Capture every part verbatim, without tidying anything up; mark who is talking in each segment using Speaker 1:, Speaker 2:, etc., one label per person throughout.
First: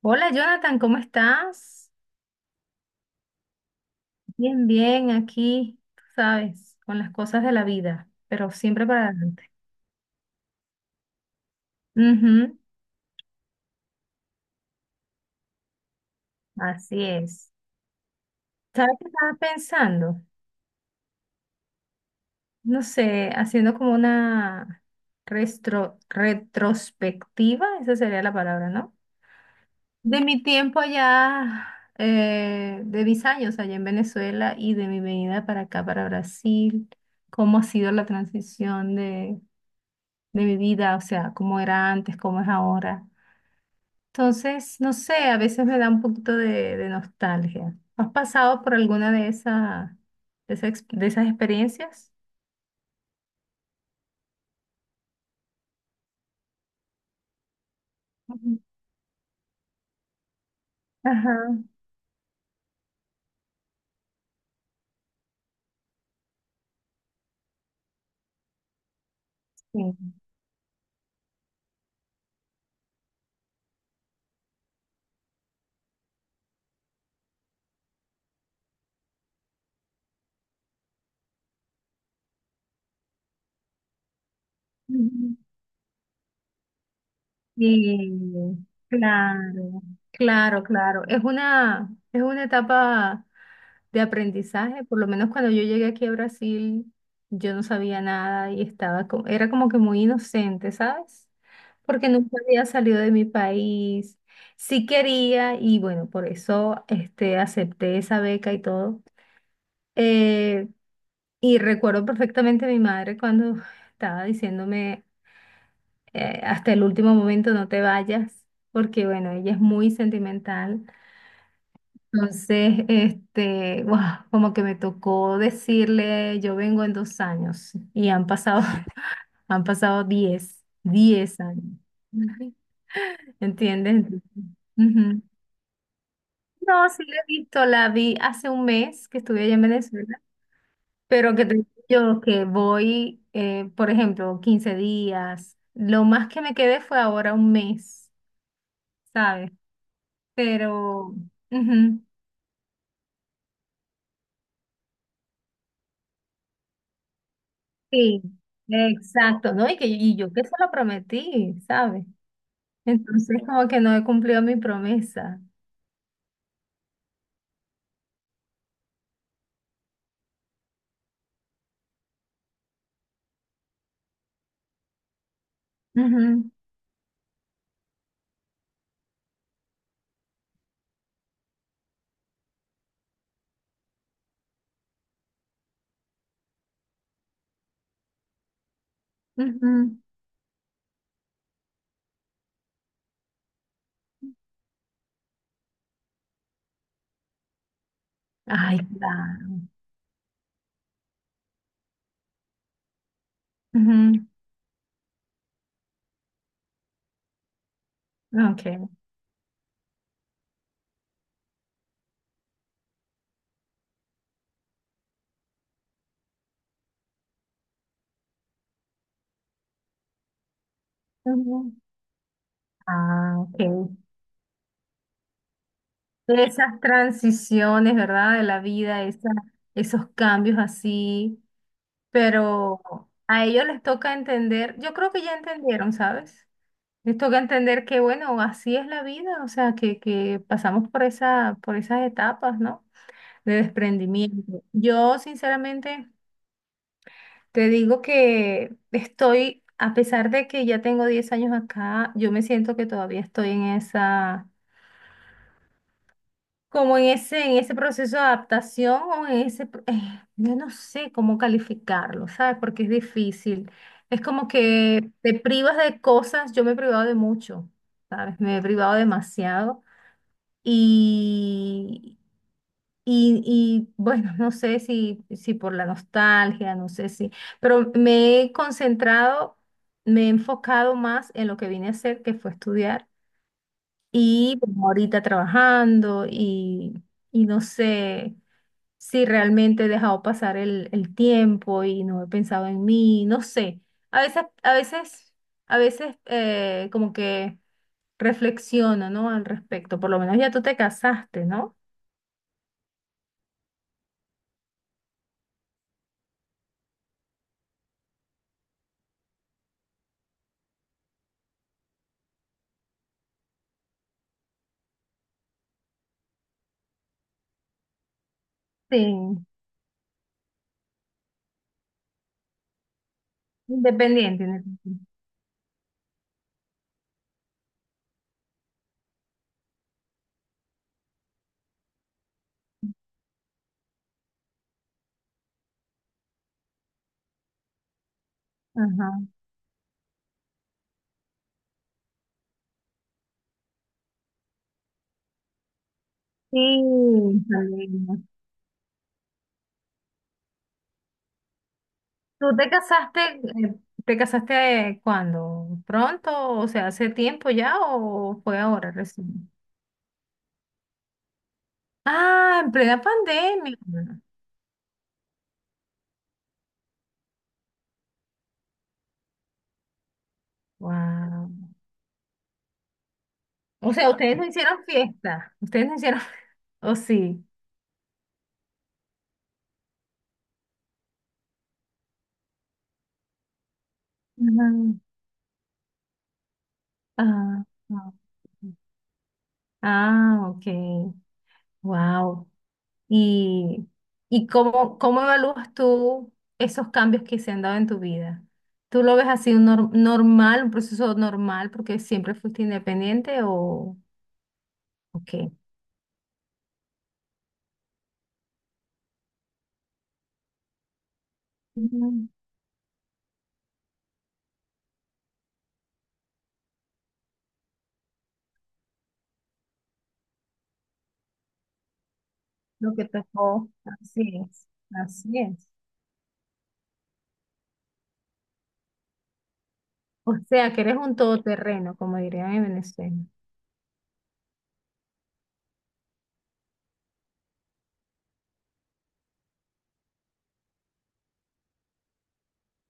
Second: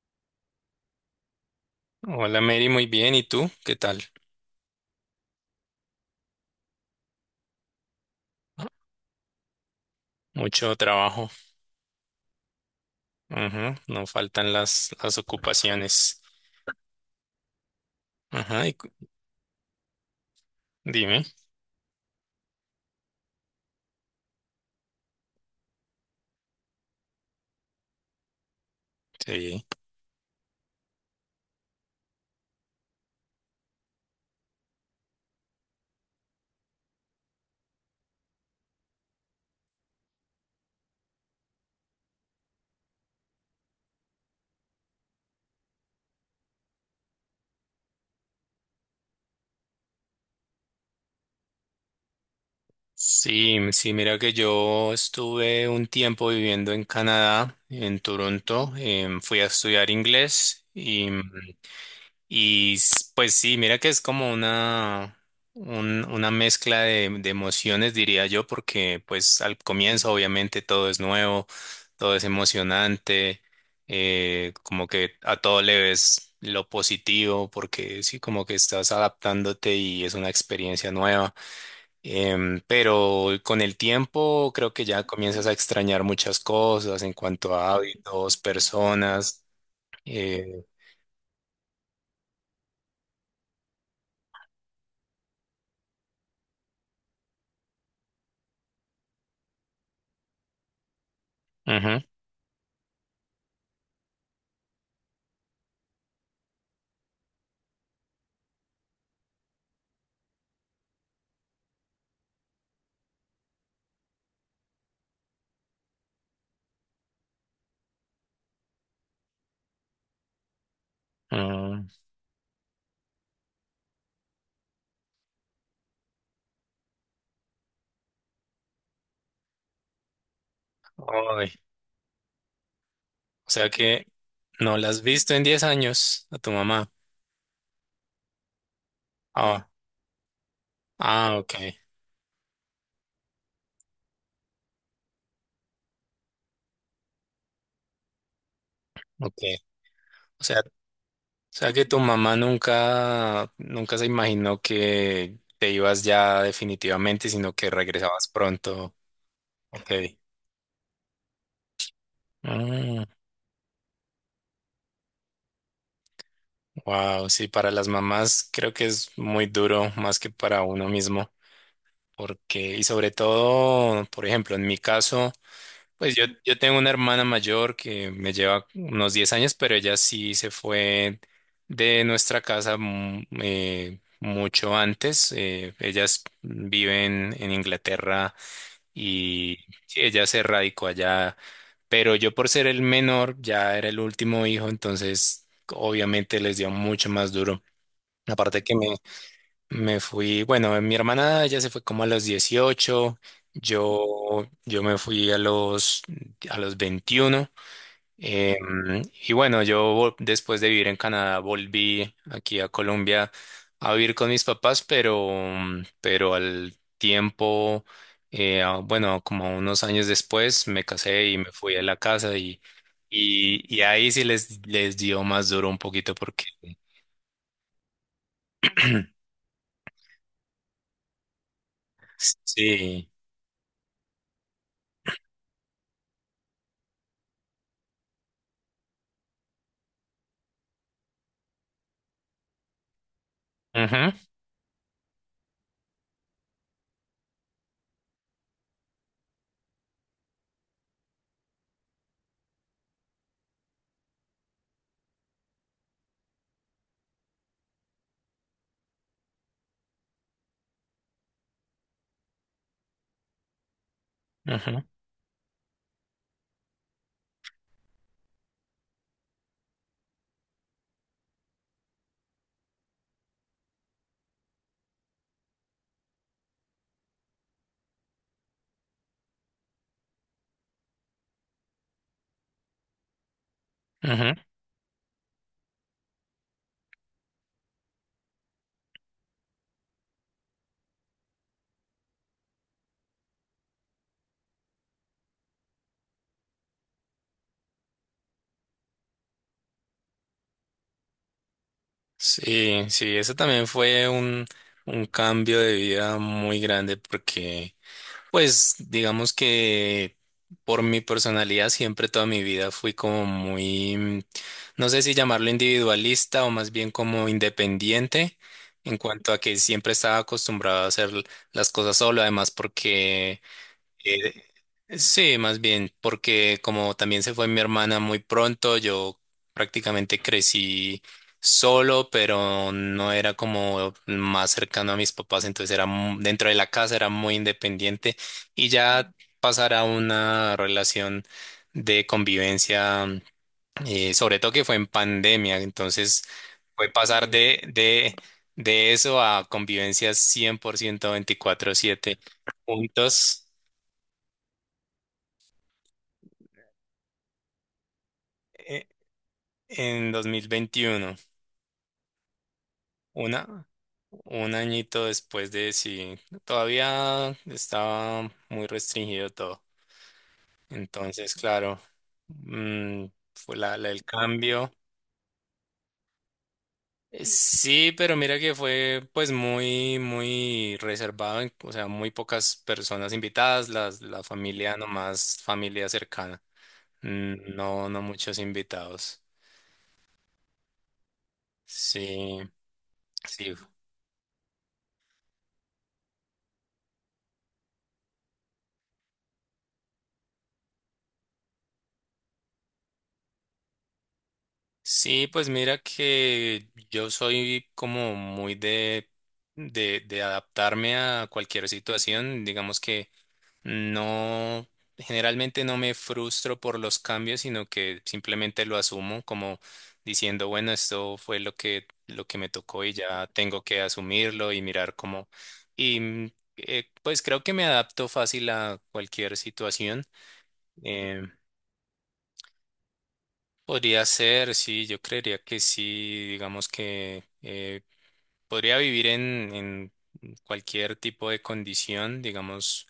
Speaker 1: Hola Jonathan, ¿cómo estás?
Speaker 2: Hola Mary, muy bien. ¿Y tú? ¿Qué tal?
Speaker 1: Bien, bien, aquí, tú sabes, con las cosas de la vida, pero siempre para adelante.
Speaker 2: Mucho trabajo.
Speaker 1: Ujú,
Speaker 2: Ajá, no faltan las, las ocupaciones.
Speaker 1: así es.
Speaker 2: Ajá, y cu-
Speaker 1: ¿Sabes qué estaba pensando?
Speaker 2: dime.
Speaker 1: No sé, haciendo como una restro- retrospectiva, esa sería la palabra, ¿no?
Speaker 2: Sí.
Speaker 1: De mi tiempo allá, eh, de mis años allá en Venezuela y de mi venida para acá, para Brasil. Cómo ha sido la transición de bebida, o sea, cómo era antes, cómo es ahora. Entonces, no sé, a veces me da un poquito de, de nostalgia. ¿Has pasado por alguna de esas, de esa ex- de esas experiencias?
Speaker 2: Sí, m- sí, mira que yo estuve un tiempo viviendo en Canadá, en
Speaker 1: Ujú.
Speaker 2: Toronto. Em, fui a estudiar inglés y
Speaker 1: Ajá,
Speaker 2: Y s- pues sí, mira que es como una, un- una mezcla de, de emociones, diría yo, porque pues al comienzo
Speaker 1: sí.
Speaker 2: obviamente todo es nuevo, todo es emocionante, eh, como que a todo le ves lo positivo, porque sí, como que estás adaptándote y es una experiencia nueva. Em, pero con el tiempo creo que ya
Speaker 1: Ujú.
Speaker 2: comienzas a extrañar muchas cosas en cuanto a hábitos,
Speaker 1: Sí,
Speaker 2: personas.
Speaker 1: claro, claro,
Speaker 2: Eh,
Speaker 1: claro. Es una, es una etapa de aprendizaje. Por lo menos cuando yo llegué aquí a Brasil, yo no sabía nada y estaba co- era como que muy inocente, ¿sabes?
Speaker 2: ujú,
Speaker 1: Porque nunca había salido de mi país. Sí quería y bueno, por eso este, acepté esa beca y todo. Eh, y recuerdo perfectamente a mi madre cuando estaba diciéndome eh, hasta el último momento no te vayas, porque bueno, ella es muy sentimental.
Speaker 2: mm.
Speaker 1: Entonces, este, guau, como que me tocó decirle, yo vengo en dos años y han pasado, han pasado diez, diez
Speaker 2: Ay,
Speaker 1: años. Ujú.
Speaker 2: o sea
Speaker 1: ¿Entiendes?
Speaker 2: que
Speaker 1: Entonces,
Speaker 2: no la has
Speaker 1: ujú.
Speaker 2: visto en diez años a tu
Speaker 1: No,
Speaker 2: mamá.
Speaker 1: sí la he visto, la vi hace un mes que estuve allá en
Speaker 2: Ah,
Speaker 1: Venezuela, pero
Speaker 2: ah,
Speaker 1: que
Speaker 2: ok,
Speaker 1: te digo yo que voy, eh, por ejemplo, quince días, lo más que me quedé fue ahora un mes,
Speaker 2: ok.
Speaker 1: ¿sabes?
Speaker 2: O sea, o
Speaker 1: Pero,
Speaker 2: sea que tu
Speaker 1: ujú,
Speaker 2: mamá nunca, nunca se imaginó que te ibas ya definitivamente, sino que
Speaker 1: sí,
Speaker 2: regresabas pronto.
Speaker 1: exacto, ¿no? Y que
Speaker 2: Ok.
Speaker 1: y yo que se lo prometí, ¿sabes? Entonces como que no he cumplido mi promesa.
Speaker 2: Wow, sí, para las mamás creo que es muy duro, más que para uno mismo. Porque, y sobre todo, por ejemplo, en mi caso. Pues yo,
Speaker 1: Ujú,
Speaker 2: yo tengo una hermana mayor que me lleva unos diez años, pero ella sí se fue de nuestra casa mm, eh, mucho antes. Eh, ellas viven en en Inglaterra y
Speaker 1: ujú.
Speaker 2: ella se radicó allá, pero yo por ser el menor ya era el último hijo, entonces obviamente les dio mucho más duro. Aparte que
Speaker 1: Ay,
Speaker 2: me,
Speaker 1: claro.
Speaker 2: Me fui, bueno, mi hermana ya se fue como a los dieciocho.
Speaker 1: Ujú,
Speaker 2: yo, yo me fui a los, a los veintiuno.
Speaker 1: okay.
Speaker 2: em, y bueno, yo vol- después de vivir en Canadá volví aquí a Colombia a vivir con mis papás, pero, mm, pero al tiempo, eh, a- bueno, como unos años después me casé y me
Speaker 1: Ujú.
Speaker 2: fui a la casa y,
Speaker 1: Ah, ok.
Speaker 2: y, y ahí sí les, les dio más duro un poquito porque
Speaker 1: Esas transiciones, ¿verdad? De la vida, esa- esos cambios así, pero
Speaker 2: sí.
Speaker 1: a ellos les toca entender. Yo creo que ya entendieron, ¿sabes? Les toca entender que, bueno, así es la vida, o sea, que, que pasamos por esa, por esas etapas, ¿no? De
Speaker 2: Ujú,
Speaker 1: desprendimiento. Yo sinceramente te digo que estoy, a pesar de que ya tengo diez años acá, yo me siento que todavía estoy en esa, como en ese, en ese proceso de adaptación, o en ese, pro- eh, yo no sé cómo calificarlo, ¿sabes? Porque es difícil. Es como
Speaker 2: ujú.
Speaker 1: que te privas de cosas, yo me he privado de mucho, ¿sabes? Me he privado demasiado. Y, y, bueno, no sé si, si por la nostalgia, no sé si, pero me he concentrado, me he enfocado más en lo que vine a hacer, que fue estudiar,
Speaker 2: Ujú.
Speaker 1: y como ahorita trabajando y, y no sé si realmente he dejado pasar el, el tiempo y no he pensado en mí, no sé. A veces, a veces, a veces eh, como que reflexiono, ¿no? Al respecto, por lo menos ya tú te casaste, ¿no?
Speaker 2: Sí, sí, eso también fue un, un cambio de vida muy grande porque, pues, digamos que por mi personalidad siempre toda mi vida fui como muy, mm, no sé si llamarlo individualista o más bien como independiente en cuanto a
Speaker 1: Sí.
Speaker 2: que siempre estaba acostumbrado a hacer las cosas solo, además porque
Speaker 1: Independiente,
Speaker 2: Eh,
Speaker 1: independiente.
Speaker 2: sí, más bien, porque como también se fue mi hermana muy pronto, yo prácticamente crecí solo, pero no era como más cercano a mis papás, entonces era mu- dentro de la casa, era muy independiente y
Speaker 1: Ajá.
Speaker 2: ya pasar a una relación de convivencia, eh, sobre todo que fue en pandemia, entonces
Speaker 1: Sí,
Speaker 2: fue pasar de, de,
Speaker 1: Salena.
Speaker 2: de eso a convivencia cien por ciento veinticuatro siete
Speaker 1: ¿Tú te casaste,
Speaker 2: juntos.
Speaker 1: eh, te casaste eh, cuándo? ¿Pronto? O sea, ¿hace tiempo ya o fue
Speaker 2: eh,
Speaker 1: ahora recién?
Speaker 2: en dos mil veintiuno,
Speaker 1: Ah, en plena
Speaker 2: una,
Speaker 1: pandemia.
Speaker 2: un añito después de sí, todavía estaba muy restringido todo. Entonces,
Speaker 1: Wow.
Speaker 2: claro, mm, fue la, la-
Speaker 1: O
Speaker 2: el
Speaker 1: sea, ustedes no
Speaker 2: cambio.
Speaker 1: hicieron fiesta. Ustedes no hicieron. ¿O
Speaker 2: Eh,
Speaker 1: sí?
Speaker 2: Sí, pero mira que fue pues muy, muy reservado, en- o sea, muy pocas personas invitadas, las, la
Speaker 1: Ajá.
Speaker 2: familia nomás, familia cercana. Mm,
Speaker 1: Ah,
Speaker 2: No, no
Speaker 1: ah,
Speaker 2: muchos invitados.
Speaker 1: ah, ok.
Speaker 2: Sí,
Speaker 1: Wow.
Speaker 2: sí,
Speaker 1: ¿Y, y cómo, cómo evalúas tú esos cambios que se han dado en tu vida? ¿Tú lo ves así un nor- normal, un proceso normal porque siempre fuiste independiente o, o
Speaker 2: sí, pues
Speaker 1: qué?
Speaker 2: mira que yo soy como muy de, de, de adaptarme a cualquier
Speaker 1: Ujú.
Speaker 2: situación. Digamos que no, generalmente no me frustro por los cambios, sino que simplemente lo asumo como diciendo, bueno, esto fue lo que, lo que me tocó y
Speaker 1: Lo que
Speaker 2: ya tengo
Speaker 1: tocó,
Speaker 2: que
Speaker 1: así
Speaker 2: asumirlo y
Speaker 1: es,
Speaker 2: mirar cómo.
Speaker 1: así es.
Speaker 2: Y mm, eh, pues creo que me adapto fácil a cualquier situación.
Speaker 1: O sea, que eres un
Speaker 2: em,
Speaker 1: todoterreno, como dirían en Venezuela.
Speaker 2: Podría ser, sí, yo creería que sí, digamos que eh, podría vivir en, en cualquier tipo de condición, digamos,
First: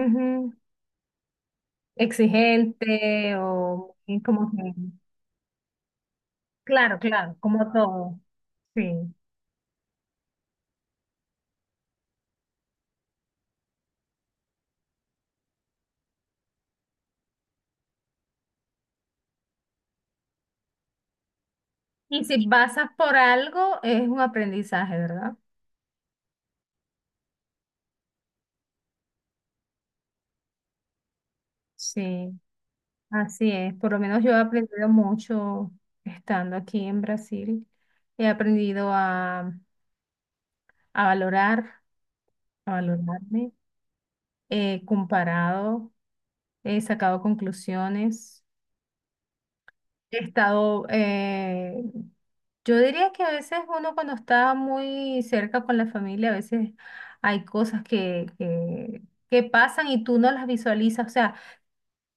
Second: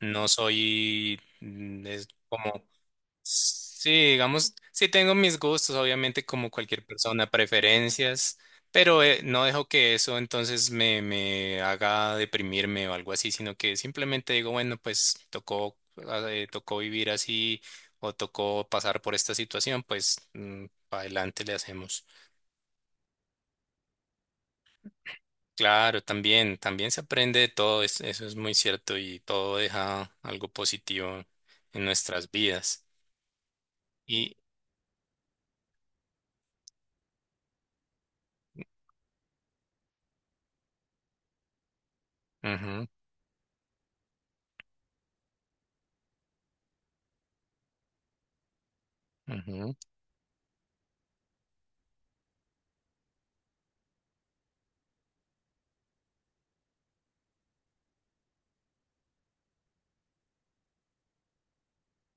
Speaker 2: no soy mm, es como.
Speaker 1: ¿Exigente
Speaker 2: Sí,
Speaker 1: o muy como
Speaker 2: digamos, sí
Speaker 1: que...?
Speaker 2: tengo mis gustos, obviamente como cualquier
Speaker 1: Claro,
Speaker 2: persona,
Speaker 1: claro, como todo.
Speaker 2: preferencias,
Speaker 1: Sí.
Speaker 2: pero eh, no dejo que eso entonces me, me haga deprimirme o algo así, sino que simplemente digo, bueno, pues tocó, eh, tocó vivir así o tocó pasar por esta situación, pues mm, para adelante le hacemos.
Speaker 1: Y si pasas por algo, es un aprendizaje, ¿verdad?
Speaker 2: Claro, también, también se aprende de todo, es- eso es muy cierto y todo deja algo positivo en nuestras
Speaker 1: Sí,
Speaker 2: vidas.
Speaker 1: así es. Por lo menos yo
Speaker 2: Y,
Speaker 1: he aprendido mucho estando aquí en Brasil. He aprendido a, a valorar, a
Speaker 2: ujú,
Speaker 1: valorarme. He comparado, he sacado conclusiones.
Speaker 2: ujú,
Speaker 1: He estado, eh, yo diría que a veces uno cuando está muy cerca con la familia, a veces hay cosas que, que, que pasan y tú no las visualizas. O sea,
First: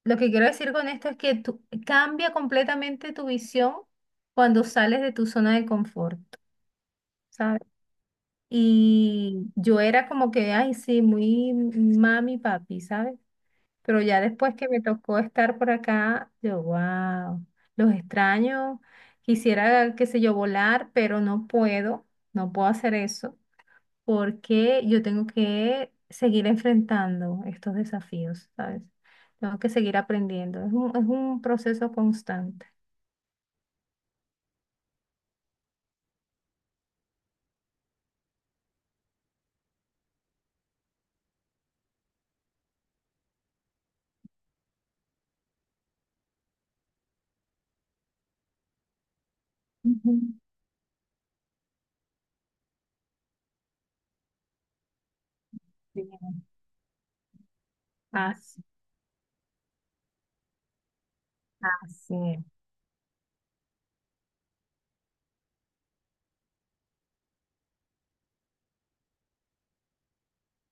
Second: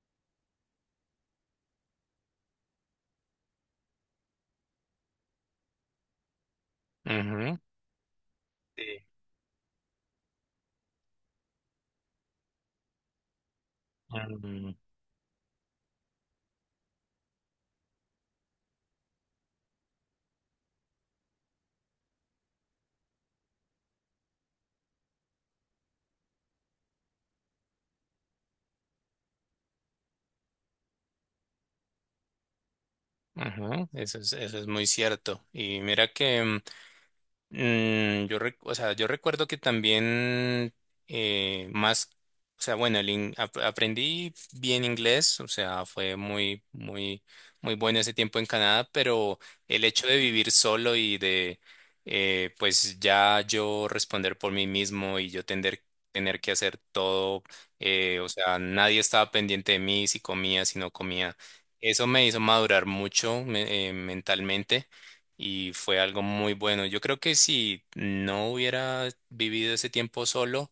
Speaker 1: lo que quiero decir con esto es que tú, cambia completamente tu visión cuando sales de tu zona de confort,
Speaker 2: ujú.
Speaker 1: ¿sabes?
Speaker 2: Sí.
Speaker 1: Y yo era como que, ay, sí, muy mami, papi, ¿sabes? Pero ya después que
Speaker 2: Mm,
Speaker 1: me tocó estar por acá, yo, wow, los extraño, quisiera, qué sé yo, volar, pero no puedo, no puedo hacer eso porque yo tengo que seguir enfrentando estos desafíos, ¿sabes? Tengo que seguir aprendiendo. Es un, es un proceso constante.
Speaker 2: Ajá, eso es, eso es muy cierto. Y mira que mm, Mm, yo, rec- o sea, yo recuerdo que también eh, más, o sea, bueno, el in- ap- aprendí bien inglés, o sea, fue muy, muy, muy bueno ese tiempo en Canadá, pero el hecho
Speaker 1: Ujú.
Speaker 2: de vivir solo y de, eh, pues ya yo responder por mí mismo y yo tener,
Speaker 1: Sí.
Speaker 2: tener que hacer todo, eh, o sea,
Speaker 1: Así,
Speaker 2: nadie estaba pendiente de mí si comía, si no comía. Eso me hizo
Speaker 1: así.
Speaker 2: madurar mucho me- eh, mentalmente y fue algo muy bueno. Yo creo que si no hubiera vivido ese tiempo solo,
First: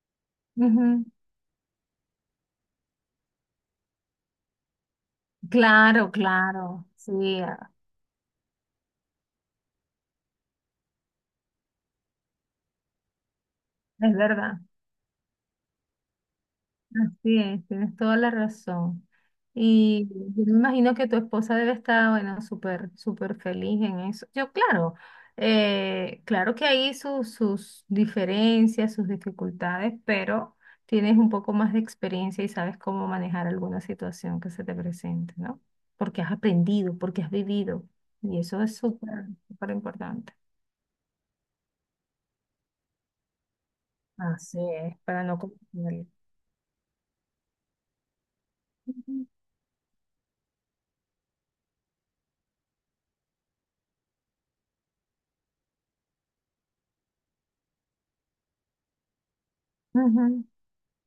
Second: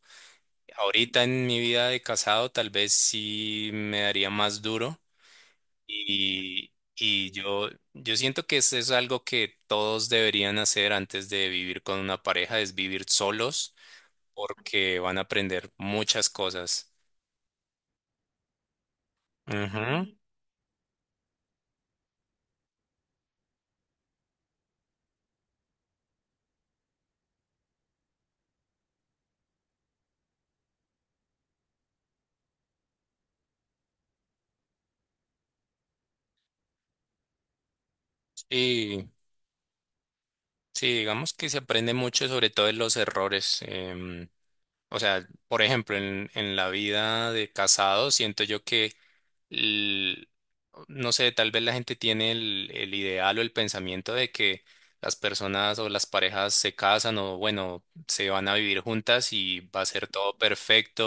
Speaker 1: Ujú.
Speaker 2: ahorita en mi vida de casado tal vez sí me daría más duro
Speaker 1: Claro,
Speaker 2: y,
Speaker 1: claro,
Speaker 2: y
Speaker 1: sí,
Speaker 2: yo,
Speaker 1: ah,
Speaker 2: yo siento que eso es algo que todos deberían hacer antes de vivir con una pareja, es vivir solos
Speaker 1: es verdad.
Speaker 2: porque van a aprender muchas cosas.
Speaker 1: Así es, tienes toda la razón.
Speaker 2: Ujú.
Speaker 1: Y yo me imagino que tu esposa debe estar, bueno, súper, súper feliz en eso. Yo, claro, eh, claro que hay sus, sus diferencias, sus dificultades, pero tienes un poco más de experiencia y sabes cómo manejar alguna situación que se te presente, ¿no? Porque has aprendido, porque has vivido. Y eso es
Speaker 2: Y
Speaker 1: súper, súper importante.
Speaker 2: sí, digamos que se aprende mucho sobre todo de los errores. em,
Speaker 1: Así es,
Speaker 2: O
Speaker 1: para
Speaker 2: sea,
Speaker 1: no
Speaker 2: por ejemplo,
Speaker 1: confundir.
Speaker 2: en, en la vida de casado, siento yo que,
Speaker 1: Ujú.
Speaker 2: el- no sé, tal vez la gente tiene el, el ideal o el pensamiento de que las personas o las parejas se casan o, bueno, se van a vivir juntas y va a ser todo
Speaker 1: Ujú.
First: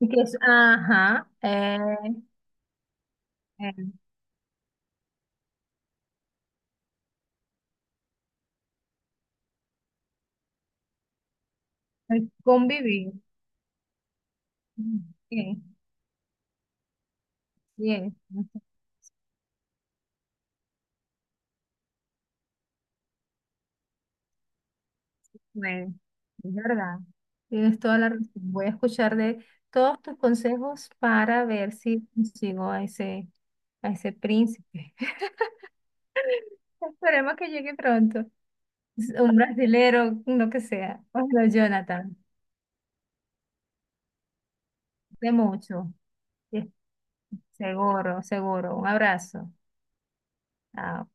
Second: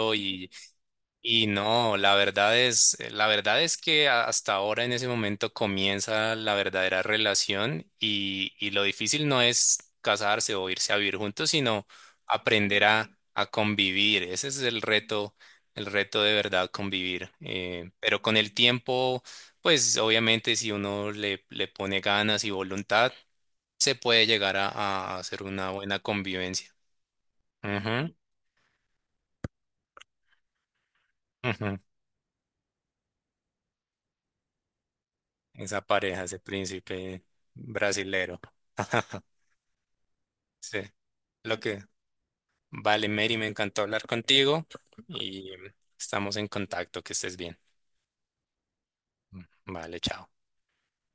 Speaker 1: Y que es, ajá,
Speaker 2: y
Speaker 1: eh,
Speaker 2: no, la verdad es, eh, la verdad es
Speaker 1: bien,
Speaker 2: que a- hasta ahora en ese momento comienza la verdadera relación y, y lo difícil no es casarse o irse a vivir juntos, sino
Speaker 1: el
Speaker 2: aprender
Speaker 1: convivir.
Speaker 2: a, a convivir. Ese es el reto,
Speaker 1: Bien,
Speaker 2: el reto de verdad, convivir. Eh,
Speaker 1: bien,
Speaker 2: pero con
Speaker 1: no
Speaker 2: el
Speaker 1: se
Speaker 2: tiempo, pues obviamente si uno le, le pone ganas y voluntad, se puede llegar a, a hacer una
Speaker 1: puede.
Speaker 2: buena
Speaker 1: Es
Speaker 2: convivencia.
Speaker 1: verdad. Tienes toda la razón. Voy a escuchar de todos tus consejos para
Speaker 2: Ujú,
Speaker 1: ver
Speaker 2: ujú.
Speaker 1: si consigo a ese, a ese, príncipe.
Speaker 2: Esa pareja, ese príncipe
Speaker 1: Esperemos que llegue pronto.
Speaker 2: brasilero.
Speaker 1: Un brasilero, lo que
Speaker 2: Sí,
Speaker 1: sea. Hola,
Speaker 2: lo que
Speaker 1: Jonathan.
Speaker 2: vale, Mary, me encantó hablar contigo
Speaker 1: De
Speaker 2: y
Speaker 1: mucho.
Speaker 2: estamos en
Speaker 1: Sí,
Speaker 2: contacto, que estés bien.
Speaker 1: seguro, seguro. Un abrazo.
Speaker 2: Vale, chao.
Speaker 1: Chao.